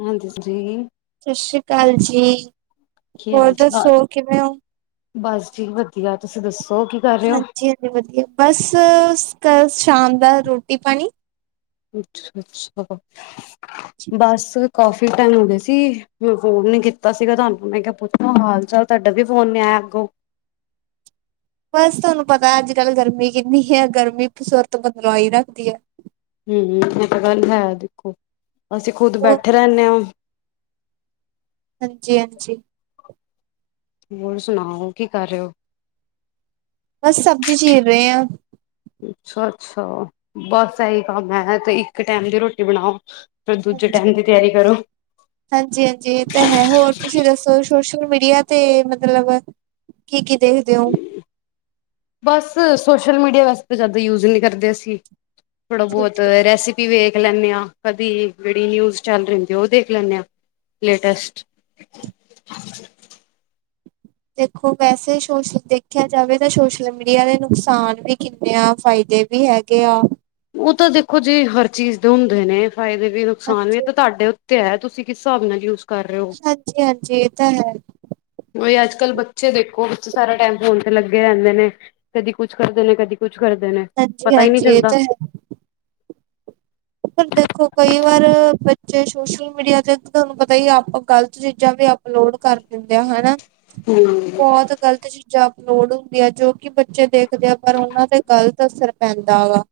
ਹਾਂਜੀ ਜੀ, ਫਰੀ। ਸਤਿ ਸ਼੍ਰੀ ਅਕਾਲ ਜੀ ਕੀ ਹੋਰ ਦੱਸੋ ਹਾਲ-ਚਾਲ? ਕਿਵੇਂ ਹੋ? ਬਸ ਠੀਕ ਵਧੀਆ ਤੁਸੀਂ ਦੱਸੋ ਕਿ ਹਾਂਜੀ -ਹਾਂਜੀ ਵਧੀਆ, ਬਸ ਕੱਲ ਸ਼ਾਮ ਦਾ ਰੋਟੀ- ਪਾਣੀ ਅੱਛਾ-ਅੱਛਾ- ਬੱਸ ਕਾਫੀ ਠੀਕ ਟਾਈਮ ਹੋ ਗਏ ਸੀ ਮੈਂ ਫੋਨ ਨੀ ਕੀਤਾ ਸੀਗਾ ਤੁਹਾਨੂੰ ਮੈਂ ਕਿਹਾ ਪੁੱਛਣਾ ਹਾਲ- ਚਾਲ ਤੁਹਾਡਾ ਵੀ ਫੋਨ ਨੀ ਆਇਆ ਅੱਗੋਂ। ਬਸ ਤੁਹਾਨੂੰ ਪਤਾ ਐ ਅੱਜ- ਕੱਲ ਗਰਮੀ ਕਿੰਨੀ ਐ ਗਰਮੀਸੂਰਤ ਬਦਲਾਈ ਰੱਖਦੀ ਐ। ਹੂ- ਹੂ ਐ ਤਾਂ ਗੱਲ ਹੈ, ਦੇਖੋ ਅਸੀਂ ਖੁੱਦ ਹੋਰ ਬੈਠੇ ਰਹਿਣੇ ਐ। ਹਾਂਜੀ -ਹਾਂਜੀ। ਹੋਰ ਸੁਣਾਓ ਕੀ ਕਰ ਰਹੇ ਹੋ? ਬਸ ਸਬਜ਼ੀ ਚੀਰ ਰਹੇ ਆ। ਅੱਛਾ- ਅੱਛਾ, ਬਸ ਇਹੀ ਕੰਮ ਹੈ ਤੇ ਇੱਕ ਟੈਮ ਦੀ ਰੋਟੀ ਬਣਾਓ। ਫਿਰ ਦੂਜੇ ਦੀ ਹਾਂਜੀ। ਟਾਈਮ ਦੀ ਤਿਆਰੀ ਕਰੋ। ਹਾਂਜੀ-ਹਾਂਜੀ ਇਹ ਤਾਂ ਹੈ ਹੋਰ ਤੁਸੀਂ ਦੱਸੋ ਸੋਸ਼ਲ ਮੀਡੀਆ ਤੇ ਮਤਲਬ ਕੀ ਕੀ ਦੇਖਦੇ ਹੋ? ਬਸ ਸੋਸ਼ਲ ਮੀਡੀਆ ਵੈਸਤੇ ਤਾਂ ਜ਼ਿਆਦਾ ਯੂਜ ਨਹੀਂ ਕਰਦੇ ਅਸੀਂ ਥੋੜ੍ਹਾ ਠੀਕ ਬਹੁਤ ਹੈ, ਰੈਸਪੀ ਵੀ ਵੇਖ ਲੈਂਨਦੇ ਹਾਂ ਕਦੀ ਜਿਹੜੀ ਨਿਊਜ਼ ਚੈਨਲ ਰਹਿੰਦੀ ਆ ਉਹ ਦੇਖ ਲੈਂਨਦੇ ਹਾਂ। ਲੇਟੈਸਟ ਦੇਖੋ ਵੈਸੇ ਸੋਸ਼ਲ ਦੇਖਿਆ ਜਾਵੇ ਤਾਂ ਸੋਸ਼ਲ ਮੀਡੀਆ ਦੇ ਨੁਕਸਾਨ ਵੀ ਕਿੰਨੇ ਆ ਫਾਇਦੇ ਵੀ ਹੈਗੇ ਐ। ਉਹ ਤਾਂ ਦੇਖੋ ਜੇ ਹਰ ਚੀਜ਼ ਦੇ ਹੁੰਦੇ ਨੇ ਫ਼ਾਇਦੇ ਵੀ ਨੁਕਸਾਨ ਵੀ ਤਾਂ ਤੁਹਾਡੇ ਉੱਤੇ ਹੈ ਤੁਸੀਂ ਕਿਸ ਹਿਸਾਬ ਨਾਲ ਯ ਹਾਂਜੀ- ਹਾਂਜੀ ਇਹ ਤਾਂ ਹੈ। ਉਹੀ ਅੱਜ ਕੱਲ੍ਹ ਬੱਚੇ ਦੇਖੋ ਬੱਚੇ ਸਾਰਾ ਟਾਈਮ ਫੋਨ ਤੇ ਲੱਗੇ ਰਹਿੰਦੇ ਨੇ। ਕਦੀ ਕੁੱਛ ਕਰਦੇ ਨੇ, ਕਦੀ ਕੁਛ ਕਰਦੇ ਨੇ। ਹਾਂਜੀ- ਪਤਾ ਹੀ ਨਹੀਂ ਹਾਂਜੀ ਇਹ ਚੱਲਦਾ ਤਾਂ ਹੈ। ਫੇਰ ਦੇਖੋ ਕਈ ਵਾਰ ਬੱਚੇ ਸੋਸ਼ਲ ਮੀਡੀਆ ਤੇ ਤੁਹਾਨੂੰ ਪਤਾ ਹੀ ਆਪਾਂ ਗ਼ਲਤ ਚੀਜ਼ਾਂ ਵੀ ਅਪਲੋਡ ਕਰ ਦਿੰਦੇ ਆ ਹਨਾ ਹੂੰ ਬਹੁਤ ਗ਼ਲਤ ਚੀਜ਼ਾਂ ਅਪਲੋਡ ਹੁੰਦੀਆਂ ਜੋ ਕਿ ਬੱਚੇ ਦੇਖਦੇ ਆ ਪਰ ਉਹਨਾਂ ਤੇ ਗ਼ਲਤ ਅਸਰ ਪੈਂਦਾ ਹੈ।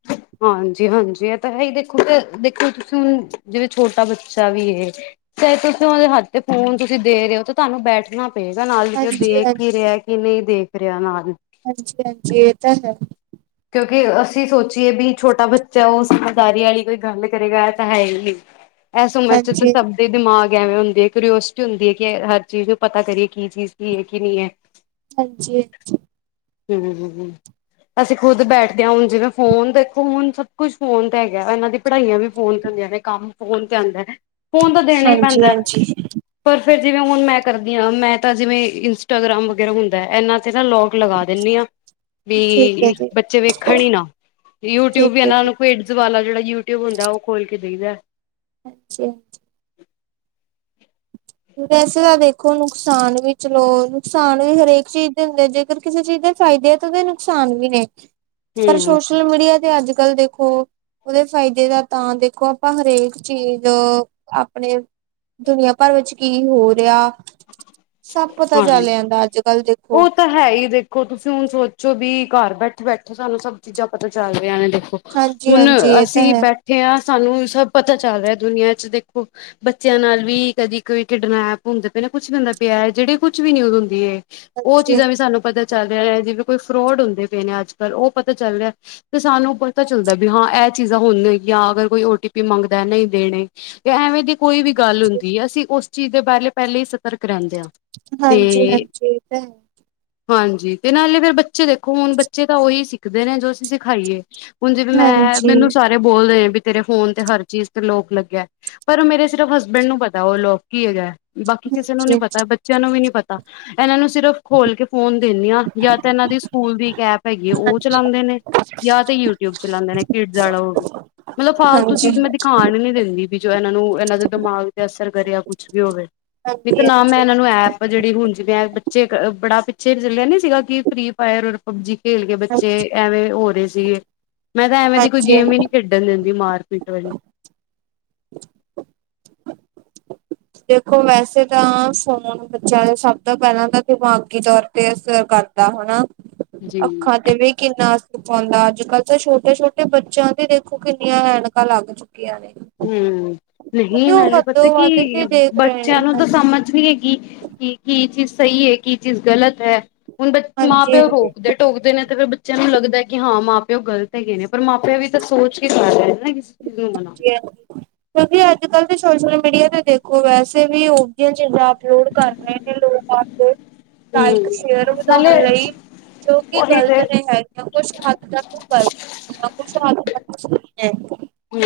ਹਾਂਜੀ -ਹਾਂਜੀ ਇਹ ਤਾਂ ਹੈ ਹੀ ਦੇਖੋ ਦੇਖੋ ਤੁਸੀਂ ਹੁਣ ਜਿਵੇਂ ਛੋਟਾ ਬੱਚਾ ਵੀ ਇਹ ਚੇ ਤੁਸੀਂ ਉਹਦੇ ਹੱਥ ਤੇ ਫੋਨ ਤੁਸੀਂ ਦੇ ਰਹੇ ਹੋ ਤੇ ਤੁਹਾਨੂੰ ਬੈਠਣਾ ਪੇਗਾ ਨਾਲ ਜ ਉਹ ਦੇਖ ਹਾਂਜੀ-ਹਾਂਜੀ, ਹੀ, ਰਿਹਾ ਕਿ ਨਹੀਂ ਦੇਖ ਰਿਹਾ ਨਾਲ ਹਾਂਜੀ-ਹਾਂਜੀ ਇਹ ਤਾਂ ਹੈ ਕਿਉਂਕਿ ਅਸੀਂ ਸੋਚੀਏ ਵੀ, ਛੋਟਾ ਬੱਚਾ ਉਹ ਸਮਝਦਾਰੀ ਵਾਲੀ ਕੋਈ ਗੱਲ ਕਰੇਗਾ ਤਾਂ ਹੈ ਹੀ ਨੀ ਇਸ ਉਮਰ ਚ, ਤਾਂ ਹਾਂਜੀ, ਸਭ ਦਿਮਾਗ ਐਵੇਂ ਹੁੰਦੇ ਹੈ, ਕਰਓਸਿਟੀ ਹੁੰਦੀ ਹੈ ਕਿ ਹਰ ਚੀਜ਼ ਨੂੰ ਪਤਾ ਕਰੀਏ! ਕੀ ਚੀਜ਼ ਕੀ, ਹੈ ਕੀ ਨਹੀਂ ਹੈ। ਹਾਂਜੀ-ਹਾਂਜੀ ਹ, ਹੂ, ਹੂ ਖੁਦ ਬੈਠਦਾ ਹੈ, ਹੁਣ ਜਿਵੇਂ ਫੋਨ ਦੇਖੋ ਹੁਣ ਸਭ ਕੁੱਛ ਫੋਨ ਤੇ, ਹੈਗਾ। ਇਹਨਾਂ ਦੇ, ਪੜ੍ਹਾਈਆਂ ਵੀ, ਫੋਨ ਤੇ ਹੁੰਦੀਆਂ ਨੇ, ਕੰਮ ਫੋਨ ਤੇ ਆਉਂਦਾ ਫੋਨ ਤਾਂ ਦੇਣਾ ਹੀ ਪੈਂਦਾ। ਹਾਂਜੀ-ਹਾਂਜੀ। ਪਰ ਫਿਰ ਜਿਵੇਂ ਹੁਣ ਮੈਂ, ਕਰਦੀ ਹਾਂ ਮੈਂ ਤਾਂ ਜਿਵੇਂ ਇੰਸਟਾਗ੍ਰਾਮ ਵਗੈਰਾ ਹੁੰਦਾ। ਇਹਨਾ ਚ ਨਾ ਲੌਗ! ਲਗਾ ਦਿੰਦੀ ਹ ਠੀਕ ਹੈ ਵੀ, ਜੀ, ਬੱਚੇ ਵੇਖਣ ਹੀ ਨਾ। ਯੂਟਿਊਬ ਠੀਕ ਵੀ ਹੈ ਇਹਨਾਂ ਜੀ, ਨੂੰ ਪੀਡਸ ਵਾਲਾ ਜੇੜਾ ਯੂਟਿਊਬ ਹੁੰਦਾ, ਓ ਖੋਲ ਕੇ ਦੇਈ ਦਾ। ਅੱਛਾ। ਵੈਸੇ ਤਾਂ ਦੇਖੋ, ਨੁਕਸਾਨ ਵੀ ਚਲੋ ਨੁਕਸਾਨ ਵੀ ਹਰ, ਏਕ ਚੀਜ਼ ਦੇ ਹੁੰਦੇ ਜੇ। ਅਰ, ਕਿਸੇ ਚੀਜ਼ ਦੇ ਫੈਦੇ ਆ ਤਾਂ ਉਦੇ ਨੁਕਸਾਨ ਵੀ ਨੇ ਪਰ ਹਮ ਸੋਸ਼ਲ ਮੀਡੀਆ ਤੇ ਅੱਜ-ਕੱਲ ਦੇ ਦੇ ਔਦੇ ਫਾਇਦੇ ਤਾ ਦੇਖੌ, ਪਰ ਹਰੇਕ ਚੀਜ਼ ਆਪਣੇ ਦੁਨੀਆਂ ਪਰ ਵਿੱਚ ਕੀ ਹੋ ਰਿਹਾ, ਸਬ ਪਤਾ ਹਾਂਜੀ ਚੱਲ ਜਾਂਦਾ ਅੱਜ-ਕੱਲ ਦੇਖੋ। ਉਹ ਤਾਂ ਹੈ ਈ, ਦੇਖੋ ਤੁਸੀਂ ਹੁਣ ਸੋਚੋ ਵੀ, ਘਰ ਬੈਠੇ-ਬੈਠੇ ਸਾਨੂੰ ਸਬ ਚੀਜ਼ਾਂ ਪਤਾ ਚੱਲ ਰਿਹਾ ਨੇ ਦੇਖੋ। ਹਾਂਜੀ ਹੁਣ ਹਾਂਜੀ ਇਹ ਤਾਂ ਅਸੀਂ ਹੈ ਬੈਠੇ ਹਾਂ, ਸਾਨੂੰ ਵੀ ਸਬ ਪਤਾ ਚੱਲ ਰਿਹਾ ਦੁਨੀਆਂ ਚ, ਦੇਖੋ। ਬੱਚਿਆਂ ਨਾਲ ਵੀ, ਕਦੀ ਕੋਈ ਕਿਡਨ ਐਪ ਹੁੰਦੇ ਪਏ ਨਾ, ਕੁਛ ਬੰਦਾ ਪਿਆਰ ਜਿਹੜੀ ਕੁਛ ਵੀ, ਨੀ ਔ ਹੁੰਦੀ ਹੈ ਉਹ ਹਾਂਜੀ ਚੀਜ਼ਾਂ ਵੀ ਹਾਂਜੀ ਸਾਨੂੰ ਪਤਾ ਚੱਲ ਰਿਆਂ ਜਿਵੇਂ ਕੋਈ ਫਰੋਡ ਹੁੰਦੇ ਪਏ ਨੇ, ਅੱਜ-ਕੱਲ੍ਹ, ਉ ਪਤਾ ਚੱਲ ਰਿਹਾ। ਤੇ ਸਾਨੂੰ ਪਤਾ ਚੱਲਦਾ ਵੀ, ਹਾਂ ਐ ਚੀਜ਼ਾਂ ਹੋਣ ਯਾ ਅਗਰ ਕੋਈ ਉ ਟੀ ਪੀ ਮੰਗਦਾ ਨ੍ਈ ਦੇਣੇ। ਤੇ ਐਵੇਂ ਦੀ ਕੋਈ ਵੀ ਗੱਲ ਹੋਂਦੀ ਐ ਅਸੀਂ ਔਸ ਚੀਜ਼ ਦੇ ਬਾਰੇ ਪੈਲੇ ਈ, ਸਤਰਕ ਰੈਂਦੇ ਆਂ। ਹਾਂਜੀ-ਹਾਂਜੀ ਏ, ਤੇ ਹੈ। ਹਾਂਜੀ, ਤੇ ਨਾਲੇ ਫੇਰ ਬੱਚੇ ਦੇਖੋ, ਹੁਣ ਬੱਚੇ ਤਾਂ ਓਹੀ ਸਿੱਖਦੇ ਨੇ ਜੋ ਅਸੀਂ ਸਿਖਾਈਏ। ਹੁਣ ਜਿਵੇ ਮੈਂ, ਹਾਂਜੀ ਮੈਨੂੰ ਸਾਰੇ ਬੋਲਦੇ ਆ ਵੀ, ਤੇਰੇ ਫੋਨ ਤੇ ਹਰ ਚੀਜ਼ ਤੇ ਲੋਕ ਲੱਗੇ ਐ। ਪਰ ਮੇਰੇ ਸਿਰਫ਼ ਹਸਬੈਂਡ ਨੂੰ ਪਤਾ ਓ ਲੋਕ ਕੀ ਹੈਗੈ। ਬਾਕੀ ਕਿਸੇ ਨੂੰ ਨੀ ਹਾਂਜੀ ਪਤਾ ਬੱਚਿਆਂ ਨੂੰ ਵੀ, ਨੀ ਪਤਾ ਐਨਾਂ ਨੂੰ ਸਿਰਫ਼ ਖੋਲ ਕੇ ਫ਼ੋਨ ਦੇਨੀ ਆਂ ਯਾ ਤਾਂ ਐਨਾਂ ਦੀ ਸਕੂਲ ਦੀ ਐਪ ਹੈਗੀ ਏ, ਓ ਚਲਾਂਦੇ ਨੇ। ਯਾ ਤੇ ਯੂਟਯੂਬ ਚਲਾਂਦੇ ਨੇ ਕਿਡਜੑ ਆਲਾ ਓਵੀ ਮਲਬ ਫਾਲਤੂ ਚੀਜ਼ ਮੈਂ ਦਿਖਾਨ ਈ, ਨੀ ਦੇਂਦੀ। ਵਿ ਜੋ, ਏਨਾ ਨੂੰ, ਏਨਾ ਦੇ ਦਿਮਾਗ ਤੇ ਅਸਰ ਕਰੇ, ਯਾ ਕੁਛ ਵੀ ਹੋਵੇ, ਨਿ ਤਾਂ ਨਾ ਮੈਂ ਹਾਂਜੀ ਏਨਾ, ਨੂੰ ਐਪ ਆ ਜੇੜੀ ਹੁਣ, ਜਿਵੇਂ ਬੱਚੇ ਅ ਬੜਾ ਪਿੱਛੇ ਚੱਲਿਆ ਨੀ ਸੀਗਾ ਕਿ ਫਰੀ ਫਾਇਰ ਪਬਜੀ ਖੇਲ ਕੇ ਹਾਂਜੀ ਬੱਚੇ ਐਵੇਂ ਹੋ ਰਯੇ ਸਿਗੇ, ਮੈਂ ਤਾਂ ਐਵੇਂ ਦੀ ਕੋਈ ਹਾਂਜੀ ਗੇ਼ਮ ਈ ਨੀ ਖੇਡਣ ਨਿ ਦਿੰਦੀ, ਮਾਰਪੀਟ ਐਵੇਂ ਦੇਖੋ ਵੈਸੇੱ ਤਾ ਫੋਨ ਬੱਚਿਆਂ ਸਭ ਤੋ ਪਹਿਲਾ ਤਾ ਦਿਮਾਗ ਤੇ ਅ ਗੱਲ ਪਿਆ, ਹੋਨੈਂ ਜੀ ਅੱਖਾਂ ਤੇ, ਵੀ ਕਿੰਨਾ ਅਸਰ ਪਾਂਦਾ, ਅੱਜ-ਕੱਲ੍ਹ ਤੇ, ਛੋਟੇ-ਛੋਟੇ ਬੱਚਿਆਂ ਦੇ ਵੇਖੋ ਕਿੰਨੀਆਂ ਐਨਕਾਂ ਲੱਗ ਚੁੱਕੀਆਂ ਨੇ। ਹੂੰ, ਨਹੀਂ ਕਿਉਂਕਿ ਉਹ ਨਾਲੇ ਪਤਾ ਹੱਦੋਂ ਵੱਧ ਕੇ ਕਿ, ਦੇਖ ਰਹੇ ਨੇ ਬੱਚਿਆਂ ਨੂੰ ਤੇ ਹਾਂਜੀ-ਹਾਂਜੀ, ਸਮਝ ਵਿਏ ਕਿ, ਕੀ ਚੀਜ਼ ਸਈ ਏ, ਕੀ ਚੀਜ ਗਲਤ ਐ, ਏ ਸਬ ਮਾਂ ਪਿਉ ਈ, ਹਾਂਜੀ-ਹਾਂਜੀ। ਰੋਕਦੇ ਟੋਕਦੇ ਨੇ, ਤੇ ਫੇਰ ਔ ਬਚਿਆਂ ਨੂੰ ਲੱਗਦਾ ਕਿ ਹਾਂ ਮਾਂ, ਪਿਓ ਗਲਤ ਹੈਗੇ ਨੇ, ਪਰ ਮਾਂ ਪਿਓ ਵੀ ਕੱਛ ਸੋਚ ਕੇ ਕਰ ਰੇਨੇ ਸਬ! ਨੀ ਮਣਾ ਕੀ ਐ ਕਿਉਂਕਿ, ਅੱਜ-ਕੱਲ ਦੇ ਸੋਸ਼ਲ ਮੀਡੀਆ ਤੇ, ਦੇਖੋ ਵੈਸੇ ਵੀ ਉਹ ਜੀਆ ਚੀਜ਼ਾਂ ਅਪਲੋਡ ਕਰ ਰਹੇ ਤਾ ਹੂੰ ਇਕ ਸ਼ੇਅਰ ਨਾਲੇ ਵਧਾਓਣ ਲਈ, ਜੋ ਕਿ ਉਹੀ ਤੇ ਗ਼ਲਤ ਨਈ ਹੈ ਨ ਕੁਛ ਹੱਦ ਤਕ ਔ ਗਲਤ, ਨਾ ਕੁਛ ਹੱਦ ਤਕ ਔ ਸਹੀ ਐ ਹੈ। ਹੂ,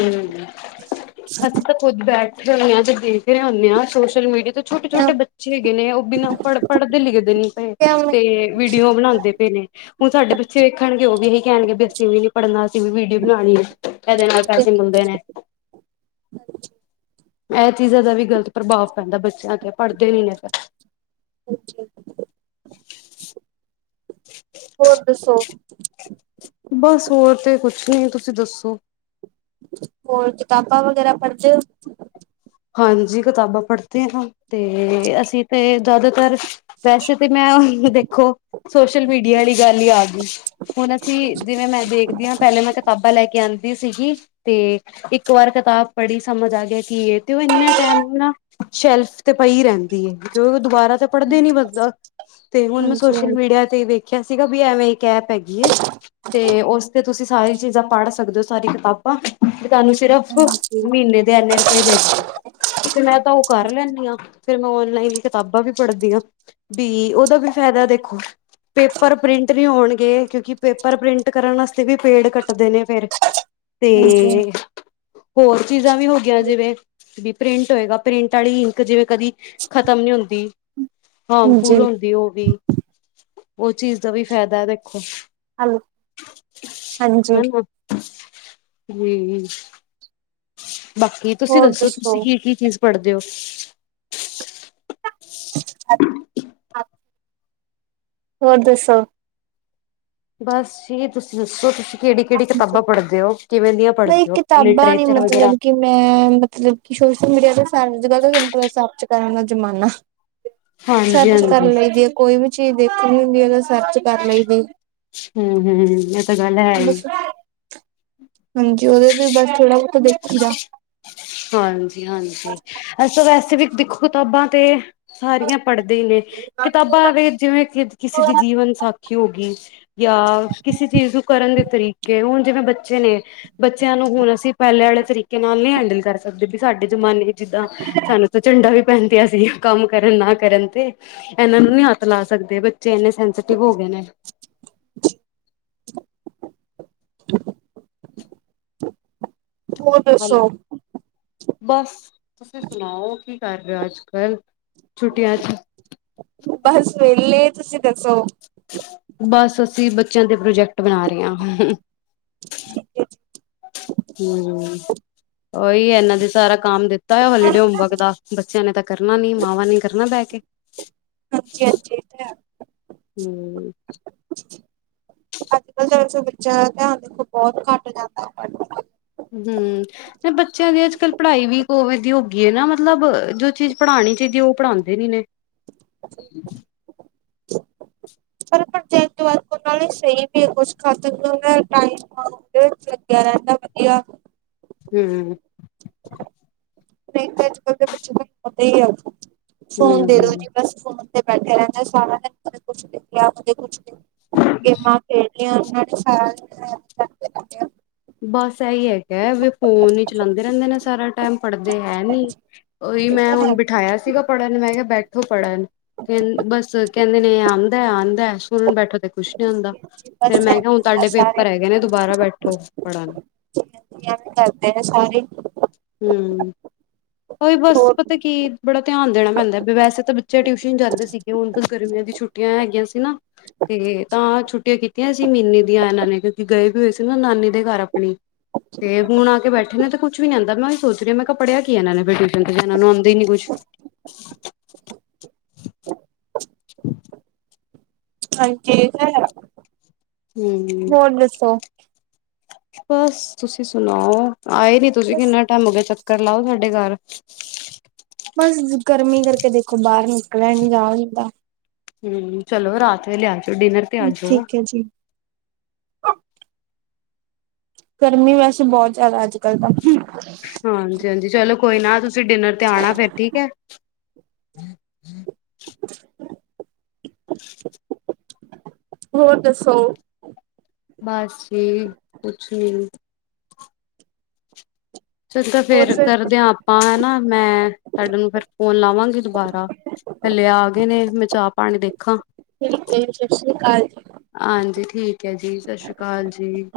ਅਸੀਂ ਤਾਂ ਖੁੱਦ ਬੈਠੇ ਹੋਏ ਆ, ਤੇ ਦੇਖ ਰਹੇ ਹੁੰਨੇ ਯਾ ਸੋਸ਼ਲ ਮੀਡੀਯਾ ਉ ਛੋਟੇ ਹੈ। ਛੋਟੇ ਬੱਚੇ ਹੈਗੇ ਨੇ, ਉ ਬਿਨਾਂ ਪੜ ਪੜਦੇ -ਲਿਖਦੇ ਨੀ ਪਏ ਤੇ! ਵੀਡੀਓ ਬਣਾਉਂਦੇ ਪਏ ਨੇ! ਹੁਣ ਸਾਡੇ ਬੱਚੇ ਵੇਖਣਗੇ, ਔਹ ਵੀ ਏਹੀ ਕੈਣਗੇ ਵੀ ਅਸੀਂ ਵੀ ਨੀ ਪੜ੍ਹਨਾ, ਅਸੀਂ ਵੀ ਵੀਡੀਓ ਬਣਾਉਣੀ ਹੈ ਏਦੇ ਨਾਲ ਪੈਸੇ ਮਿਲਦੇ ਨੇ ਐ ਚੀਜ਼ਾਂ ਦਾ ਵੀ ਗ਼ਲਤ ਪ੍ਰਬਾਵ ਪੈਂਦੈ ਬੱਚੇਯਾਂ ਤੇ, ਪੜਦੇ ਨੀ ਏ ਫੇਰ ਹੋਰ ਦੱਸੋ ਬਸ ਹੋਰ ਤੇ ਕੁਛ ਨਈ, ਤੁਸੀ ਦੱਸੋ? ਹੋਰ, ਕਿਤਾਬਾਂ ਵਗੈਰਾ ਪੜਦੇ ਓ? ਹਾਂਜੀ, ਕਿਤਾਬਾਂ ਪੜਦੇ ਹਾਂ, ਤੇ ਅਸੀ ਤੇ ਜਯਾਦਾਤਰ ਵੈਸੇ ਤੇ ਮੈਂ ਹੁਣ ਦੇਖੋ, ਸੋਸ਼ਲ ਮੀਡੀਆ ਆਲੀ ਗਾੱਲ ਈ ਆ ਗੀ। ਹੁਨ ਅਸੀ ਜਿਵੇਂ ਮੈਂ ਦੇਖਦੀ ਆਂ, ਪੈਹਲੇ ਮੈਂ ਕਿਤਾਬਾਂ ਲੈ ਕੇ ਆਂਦੀ ਪੜੀ ਸੀਗੀ, ਤੇ ਇੱਕ ਵਾਰ ਕਿਤਾਬ ਪੜੀ ਸਮਜ ਆ ਗਯਾ ਕਿ ਏ ਤੇ ਏਨੇ ਟਾਈਮ ਨਾ ਸ਼ੈਲਫ ਤੇ ਪਈ ਰੈਂਦੀ ਏ, ਕਿਉਂਕਿ ਓ ਦੁਬਾਰਾ ਤੋ ਪੜਦੇ ਨੀ ਬੰਦਾ, ਤੇ ਹੁਨ ਮੈਂ ਹਾਂਜੀ-ਹਾਂਜੀ। ਸੋਸ਼ਲ ਮੀਡੀਆ ਤੇ ਵੇਖਯਾ ਸੀਗਾ, ਵੀ ਐਵੇਂ ਇੱਕ ਐਪ ਹੈਗੀ ਏ ਤੇ ਉਸ ਤੇ ਤੁਸੀਂ ਸਾਰੀ ਚੀਜ਼ਾਂ ਪੜ੍ਹ ਸਕਦੇ ਹੋ ਸਾਰੀ ਕਿਤਾਬਾਂ ਤੇ ਤੁਹਾਨੂੰ ਸਿਰਫ ਹਾਂਜੀ, ਮਹੀਨੇ ਦੇ ਇੰਨੇ ਰੁਪਏ ਦੇਣੇ ਤੇ ਮੈਂ ਤਾਂ ਉਹ ਕਰ ਲੈਂਨੀ ਆਂ, ਫੇਰ ਮੈਂ ਔਨਲਾਈਨ ਈ ਕਿਤਾਬਾਂ ਵੀ ਪੜ੍ਹਦੀ ਆਂ। ਤੇ ਉਹਦਾ ਵੀ ਫ਼ਾਇਦਾ ਦੇਖੋ ਪੇਪਰ ਪ੍ਰਿੰਟ ਨਹੀਂ ਹੋਣਗੇ, ਕਿਉਂਕਿ ਪੇਪਰ ਪ੍ਰਿੰਟ ਕਰਨ ਵਾਸਤੇ ਵੀ ਪੇੜ ਕੱਟਦੇ ਨੇ ਫੇਰ। ਤੇ ਹਾਂਜੀ, ਹੋਰ ਚੀਜ਼ਾਂ ਵੀ ਹੋਗਿਆਂ ਜਿਵੇਂ ਵੀ ਪ੍ਰਿੰਟ ਹੋਏਗਾ, ਪ੍ਰਿੰਟ ਵਾਲੀ ਇੰਕ ਜਿਵੇਂ ਕਦੀ ਖਤਮ ਨੀ ਹੁੰਦੀ। ਹਾਰਮਫੁੱਲ ਹਾਂਜੀ, ਹੋਂਦੀ ਉਹ ਵੀ, ਉਹ ਚੀਜ਼ ਦਾ ਵੀ ਫਾਇਦਾ ਹੈ ਦੇਖੋ ਹੈਲੋ, ਹਾਂਜੀ। ਹਨਾ ਜੀ ਬਾਕੀ ਤੁਸੀਂ ਦੱਸੋ, ਤੁਸੀਂ ਕੀ ਕੀ ਚੀਜ਼ ਪੜ੍ਹਦੇ ਹੋ? [unintelligible] ਹੋਰ ਦੱਸੌ ਬਸ ਜੀ ਤੁਸੀਂ ਦੱਸੋ, ਤੁਸੀਂ ਕਿਹੜੀ ਕਿਹੜੀ ਕਿਤਾਬਾਂ ਪੜ੍ਹਦੇ ਹੋ ਕਿਵੇਂ ਦੀਆਂ ਨਹੀਂ ਪੜ੍ਹਦੇ ਹੋ ਕਿਤਾਬਾਂ ਨੀ ਲਿਟਰੇਚਰ ਵਗੈਰਾ ਮਤਲਬ ਕਿ ਕਿ ਮੈਂ ਮਤਲਬ ਕਿ ਸੋਸ਼ਲ ਮੀਡੀਆ ਦਾ ਸਾਰੇ ਜਗਾਂਹ ਦਾ ਰਿਸਰਚ ਕਰਨ ਦਾ ਜ਼ਮਾਨਾ ਹਾਂਜੀ ਸਰਚ ਹਾਂਜੀ ਕਰਨ ਲਈ ਦੀ ਹੈ, ਕੋਈ ਵੀ ਚੀਜ਼ ਦੇਖਣੀ ਹੁੰਦੀ ਹੈ। ਸਰਚ ਕਰ ਲਈ ਦੀ, ਹੂੰ ਹੂੰ ਇਹ ਤਾਂ ਗੱਲ ਹੈ ਹੀ ਬਸ ਹਾਂਜੀ ਉਹਦੇ ਤੇ ਬਸ ਥੋੜਾ ਬਹੁਤ ਦੇਖੀ ਦਾ ਹਾਂਜੀ ਹਾਂਜੀ ਅੱਛਾ ਵੈਸੇ ਵੀ ਦੇਖੋ ਕਿਤਾਬਾਂ ਤੇ ਸਾਰੀਆਂ ਪੜ੍ਹਦੇ ਹੀ ਨੇ, ਕਿਤਾਬਾਂ ਵੇਂ ਜਿਵੇਂ ਕਿ ਕਿਸੇ ਦੀ ਜੀਵਨ ਸਾਖੀ ਹੋ ਗਈ ਜਾਂ ਕਿਸੇ ਚੀਜ਼ ਨੂੰ ਕਰਨ ਦੇ ਤਰੀਕੇ ਹੁਣ ਜਿਵੇਂ ਬੱਚੇ ਨੇ, ਬੱਚਿਆਂ ਨੂੰ ਹੁਣ ਅਸੀਂ ਪਹਿਲੇ ਵਾਲੇ ਤਰੀਕੇ ਨਾਲ ਨਹੀ ਹੈਂਡਲ ਕਰ ਸਕਦੇ, ਵੀ ਸਾਡੇ ਜਮਾਨੇ ਜਿੱਦਾਂ ਸਾਨੂੰ ਤਾਂ ਝੰਡਾ ਵੀ ਪੈਂਦੀਆਂ ਸੀ, ਕੰਮ ਕਰਨ ਨਾ ਕਰਨ ਤੇ ਇਹਨਾਂ ਨੂੰ ਨੀ ਹੱਥ ਲਾ ਸਕਦੇ ਬ ਬੱਚੇ ਇਨੇ ਸੈਂਸਟਿਵ ਹੋ ਗਏ ਨੇ। [unintelligible] ਹੋਰ ਹੈਲੋ ਦੱਸੋ ਬਸ ਤੁਸੀਂ ਸੁਣਾਓ? ਕਰ ਰਿਓ ਅੱਜ ਕੱਲ ਛੁੱਟੀਆਂ ਚ? ਬਸ ਵੇਲੇ ਤੁਸੀਂ ਦੱਸੋ? ਬਸ ਅਸੀਂ ਬੱਚਿਆਂ ਦੇ ਪ੍ਰੋਜੈਕਟ ਬਣਾ ਰਿਆ। ਠੀਕ ਐ ਜੀ। ਹੂੰ ਓਈ ਐਨਾਂ ਦੇ ਸਾਰਾ ਕਾਮ ਦਿੱਤਾ ਹੋਇਆ ਹੋਲੀਡੇ ਹੋਮਵਰਕ ਦਾ ਬੱਚਿਆਂ ਨੇ ਤਾਂ ਕਰਨਾ ਨੀ ਮਾਵਾਂ ਨੇ ਈ ਕਰਨਾ ਬੈ ਕੇ। ਹਾਂਜੀ-ਹਾਂਜੀ ੳ ਤੇ ਹੈ। [inaudible] ਅੱਜ-ਕੱਲ ਤਾਂ ਬੱਚਿਆਂ ਦਾ ਧਿਆਨ ਦੇਖੋ ਬੋਤ ਘੱਟ ਜਾਂਦਾ ਪੜ੍ਹਨ ਵੱਲ। ਹੂੰ ਬੱਚਿਆਂ ਦੀ ਅੱਜ-ਕੱਲ ਪੜ੍ਹਾਈ ਵੀ [unintelligible] ਦੀ ਹੋਗੀ ਐ ਨਾ ਮਤਲਬ ਜੋ ਚੀਜ਼ ਪੜ੍ਹਾਣੀ ਚਾਈਦੀ ਐ ਓ ਪੜ੍ਹਾਂਦੇ ਨੀ ਨੇ ਪਰ ਪ੍ਰੋਜੈਕਟ ਵਰਕ ਉਨਾਂ ਨੇ ਸਈ ਵੀ ਕੁਛ [inaudible] ਟਾਈਮ [inaudible] ਵਧੀਆ। ਹੂੰ। ਨਈ ਤਾਂ ਅੱਜ-ਕੱਲ ਦੇ [inaudible] ਆ ਹੂੰ, ਫੋਨ ਦੇ ਦੋ ਹੂੰ। ਜੀ। ਬਸ ਫੋਨ ਤੇ ਬੈਠੇ ਰੈਨੇ ਸਾਰਾ ਦਿਨ ਕਦੀ ਕੁਛ ਦੇਖ ਲਿਆ ਕਦੀ ਕੁਛ ਗੇਮਾਂ ਖ਼ੇੜਲੀਆਂ [inaudible] ਬਸ ਐਈ ਹੈਗੈ ਵੀ ਫੋਨ ਈ ਚਲਾਂਦੇ ਰੈਂਦੇ ਨੇ ਸਾਰਾ ਟਾਈਮ ਆ ਪੜ੍ਹਦੇ ਹੈ ਨੀ ਓਈ ਇਹ ਮੈਂ ਤਾਂ ਹੈ ਹੁਣ ਬਿਠਾਇਆ ਸੀਗਾ ਪੜ੍ਹਨ ਮੈਂ ਕਿਆ ਬੈਠੋ ਪੜ੍ਹਣ ਕੇਂਨ ਬਸ ਕੇਂਦੇ ਨੇ ਆਂਦੈ-ਆਂਦੈ ਸੁਣਣ ਬੈਠੋ ਤੇ ਕੁਛ ਨੀ ਆਂਦਾ ਫਿਰ ਬਸ ਮੈਂ ਕਿਆ ਐਵੇਂ ਹੁਣ ਹੁੰਦਾ ਤੁਹਾਡੇ ਸਾਰੇ ਪੇਪਰ ਹੈਗੇ ਨੇ ਦੁਬਾਰਾ ਬੈਠੋ ਪੜਣ। ਯਾਦ ਕਰਦੇ ਹੈ ਸਾਰੇ ਹੂੰ, ਹੋਈ ਬਸ ਹੋਰ ਪਤਾ ਕੀ ਬੜਾ ਧਿਆਨ ਦੇਣਾ ਪੈਂਦਾ ਤੇ ਵੈਸੇ ਤੇ ਬੱਚੇ ਟਿਊਸ਼ਨ ਜਾਂਦੇ ਸੀਗੇ ਹੁਣ ਤਾ ਗਰਮੀਆਂ ਦੀ ਛੁੱਟੀਆਂ ਹੈਗੀਆਂ ਸੀ ਨਾ। ਤੇ, ਤਾਂ ਛੁੱਟੀਆਂ ਕੀਤੀਆਂ ਸੀ ਮਿਨੇ ਦੀਆਂ ਇਹਨਾਂ ਨੇ ਕਿਉਂਕਿ ਗਏ ਹੋਏ ਸੀ ਨਾ ਨਾਨੀ ਦੇ ਘਰ ਆਪਣੀ। ਤੇ, ਹੁਣ ਆ ਕੇ ਬੈਠੇ ਨੇ ਤੇ ਕੁਛ ਵੀ ਨੀ ਆਦਾ ਮੈਂ ਐ ਸੋਚ ਰਹੀ ਮੈਂ ਕਿਆ ਪੜਿਆਂ ਕਿ ਏਨਾ ਨੇ ਫਿਰ ਟਿਊਸ਼ਨ ਇਹਨਾਂ ਨੂੰ ਆਉਂਦਾ ਨੀ ਕੁਛ [inaudible] [inaudible] ਭਾਜੀ ਠੀਕ ਐ ਹੂੰ ਬਸ ਤੁਸੀਂ ਸੁਨਾਓ ਆਏ ਨੀ? ਤੁਸੀਂ ਬਸ ਕਿੰਨਾ ਟਾਇਮ ਹੋ ਗਿਆ ਚੱਕਰ ਲਾਓ ਸਾਡੇ ਘਰ। ਬਸ, ਗਰਮੀ ਕਰਕੇ ਦੇਖੋ ਬਾਹਰ ਨਿਕਲਿਆ ਨੀ ਜਾਂਦਾ। ਹੂੰ, ਚਲੋ ਰਾਤ ਵੇਲੇ ਆ ਜੋ ਡਿਨਰ ਤੇ ਆ ਜੋ। ਹਾਂਜੀ। [inaudible] ਗਰਮੀ ਵੈਸੇ ਬੋਤ ਜ਼ਿਆਦਾ ਅੱਜ ਕੱਲ ਤਾਂ। ਹਾਂਜੀ-ਹਾਂਜੀ ਚਲੋ ਕੋਈ ਨਾ ਤੁਸੀਂ ਡਿਨਰ ਤੇ ਆਣਾ ਫਿਰ ਠੀਕ ਆ। ਹੋਰ ਦੱਸੋ। ਬਸ ਜੀ ਕੁਛ ਨੀ ਚੰਗਾ ਹੋਰ ਫਿਰ ਸਭ ਕਰਦੇ ਹਾਂ ਆਪਾਂ ਹੈਨਾ ਮੈਂ, ਤੁਆਡੇ ਨੂੰ ਫਿਰ ਫੋਨ ਲਾਵਾਂਗੀ ਦੁਬਾਰਾ। ਥੱਲੇ ਆ ਗਏ ਨੇ ਮੈਂ ਚਾਹ ਪਾਣੀ ਦੇਖਾਂ ਠੀਕ ਐ ਸਤਿ ਸ਼੍ਰੀ ਕਾਲ ਜੀ। ਹਾਂਜੀ ਠੀਕ ਹੈ ਜੀ ਸਤਿ ਸ੍ਰੀ ਕਾਲ ਜੀ।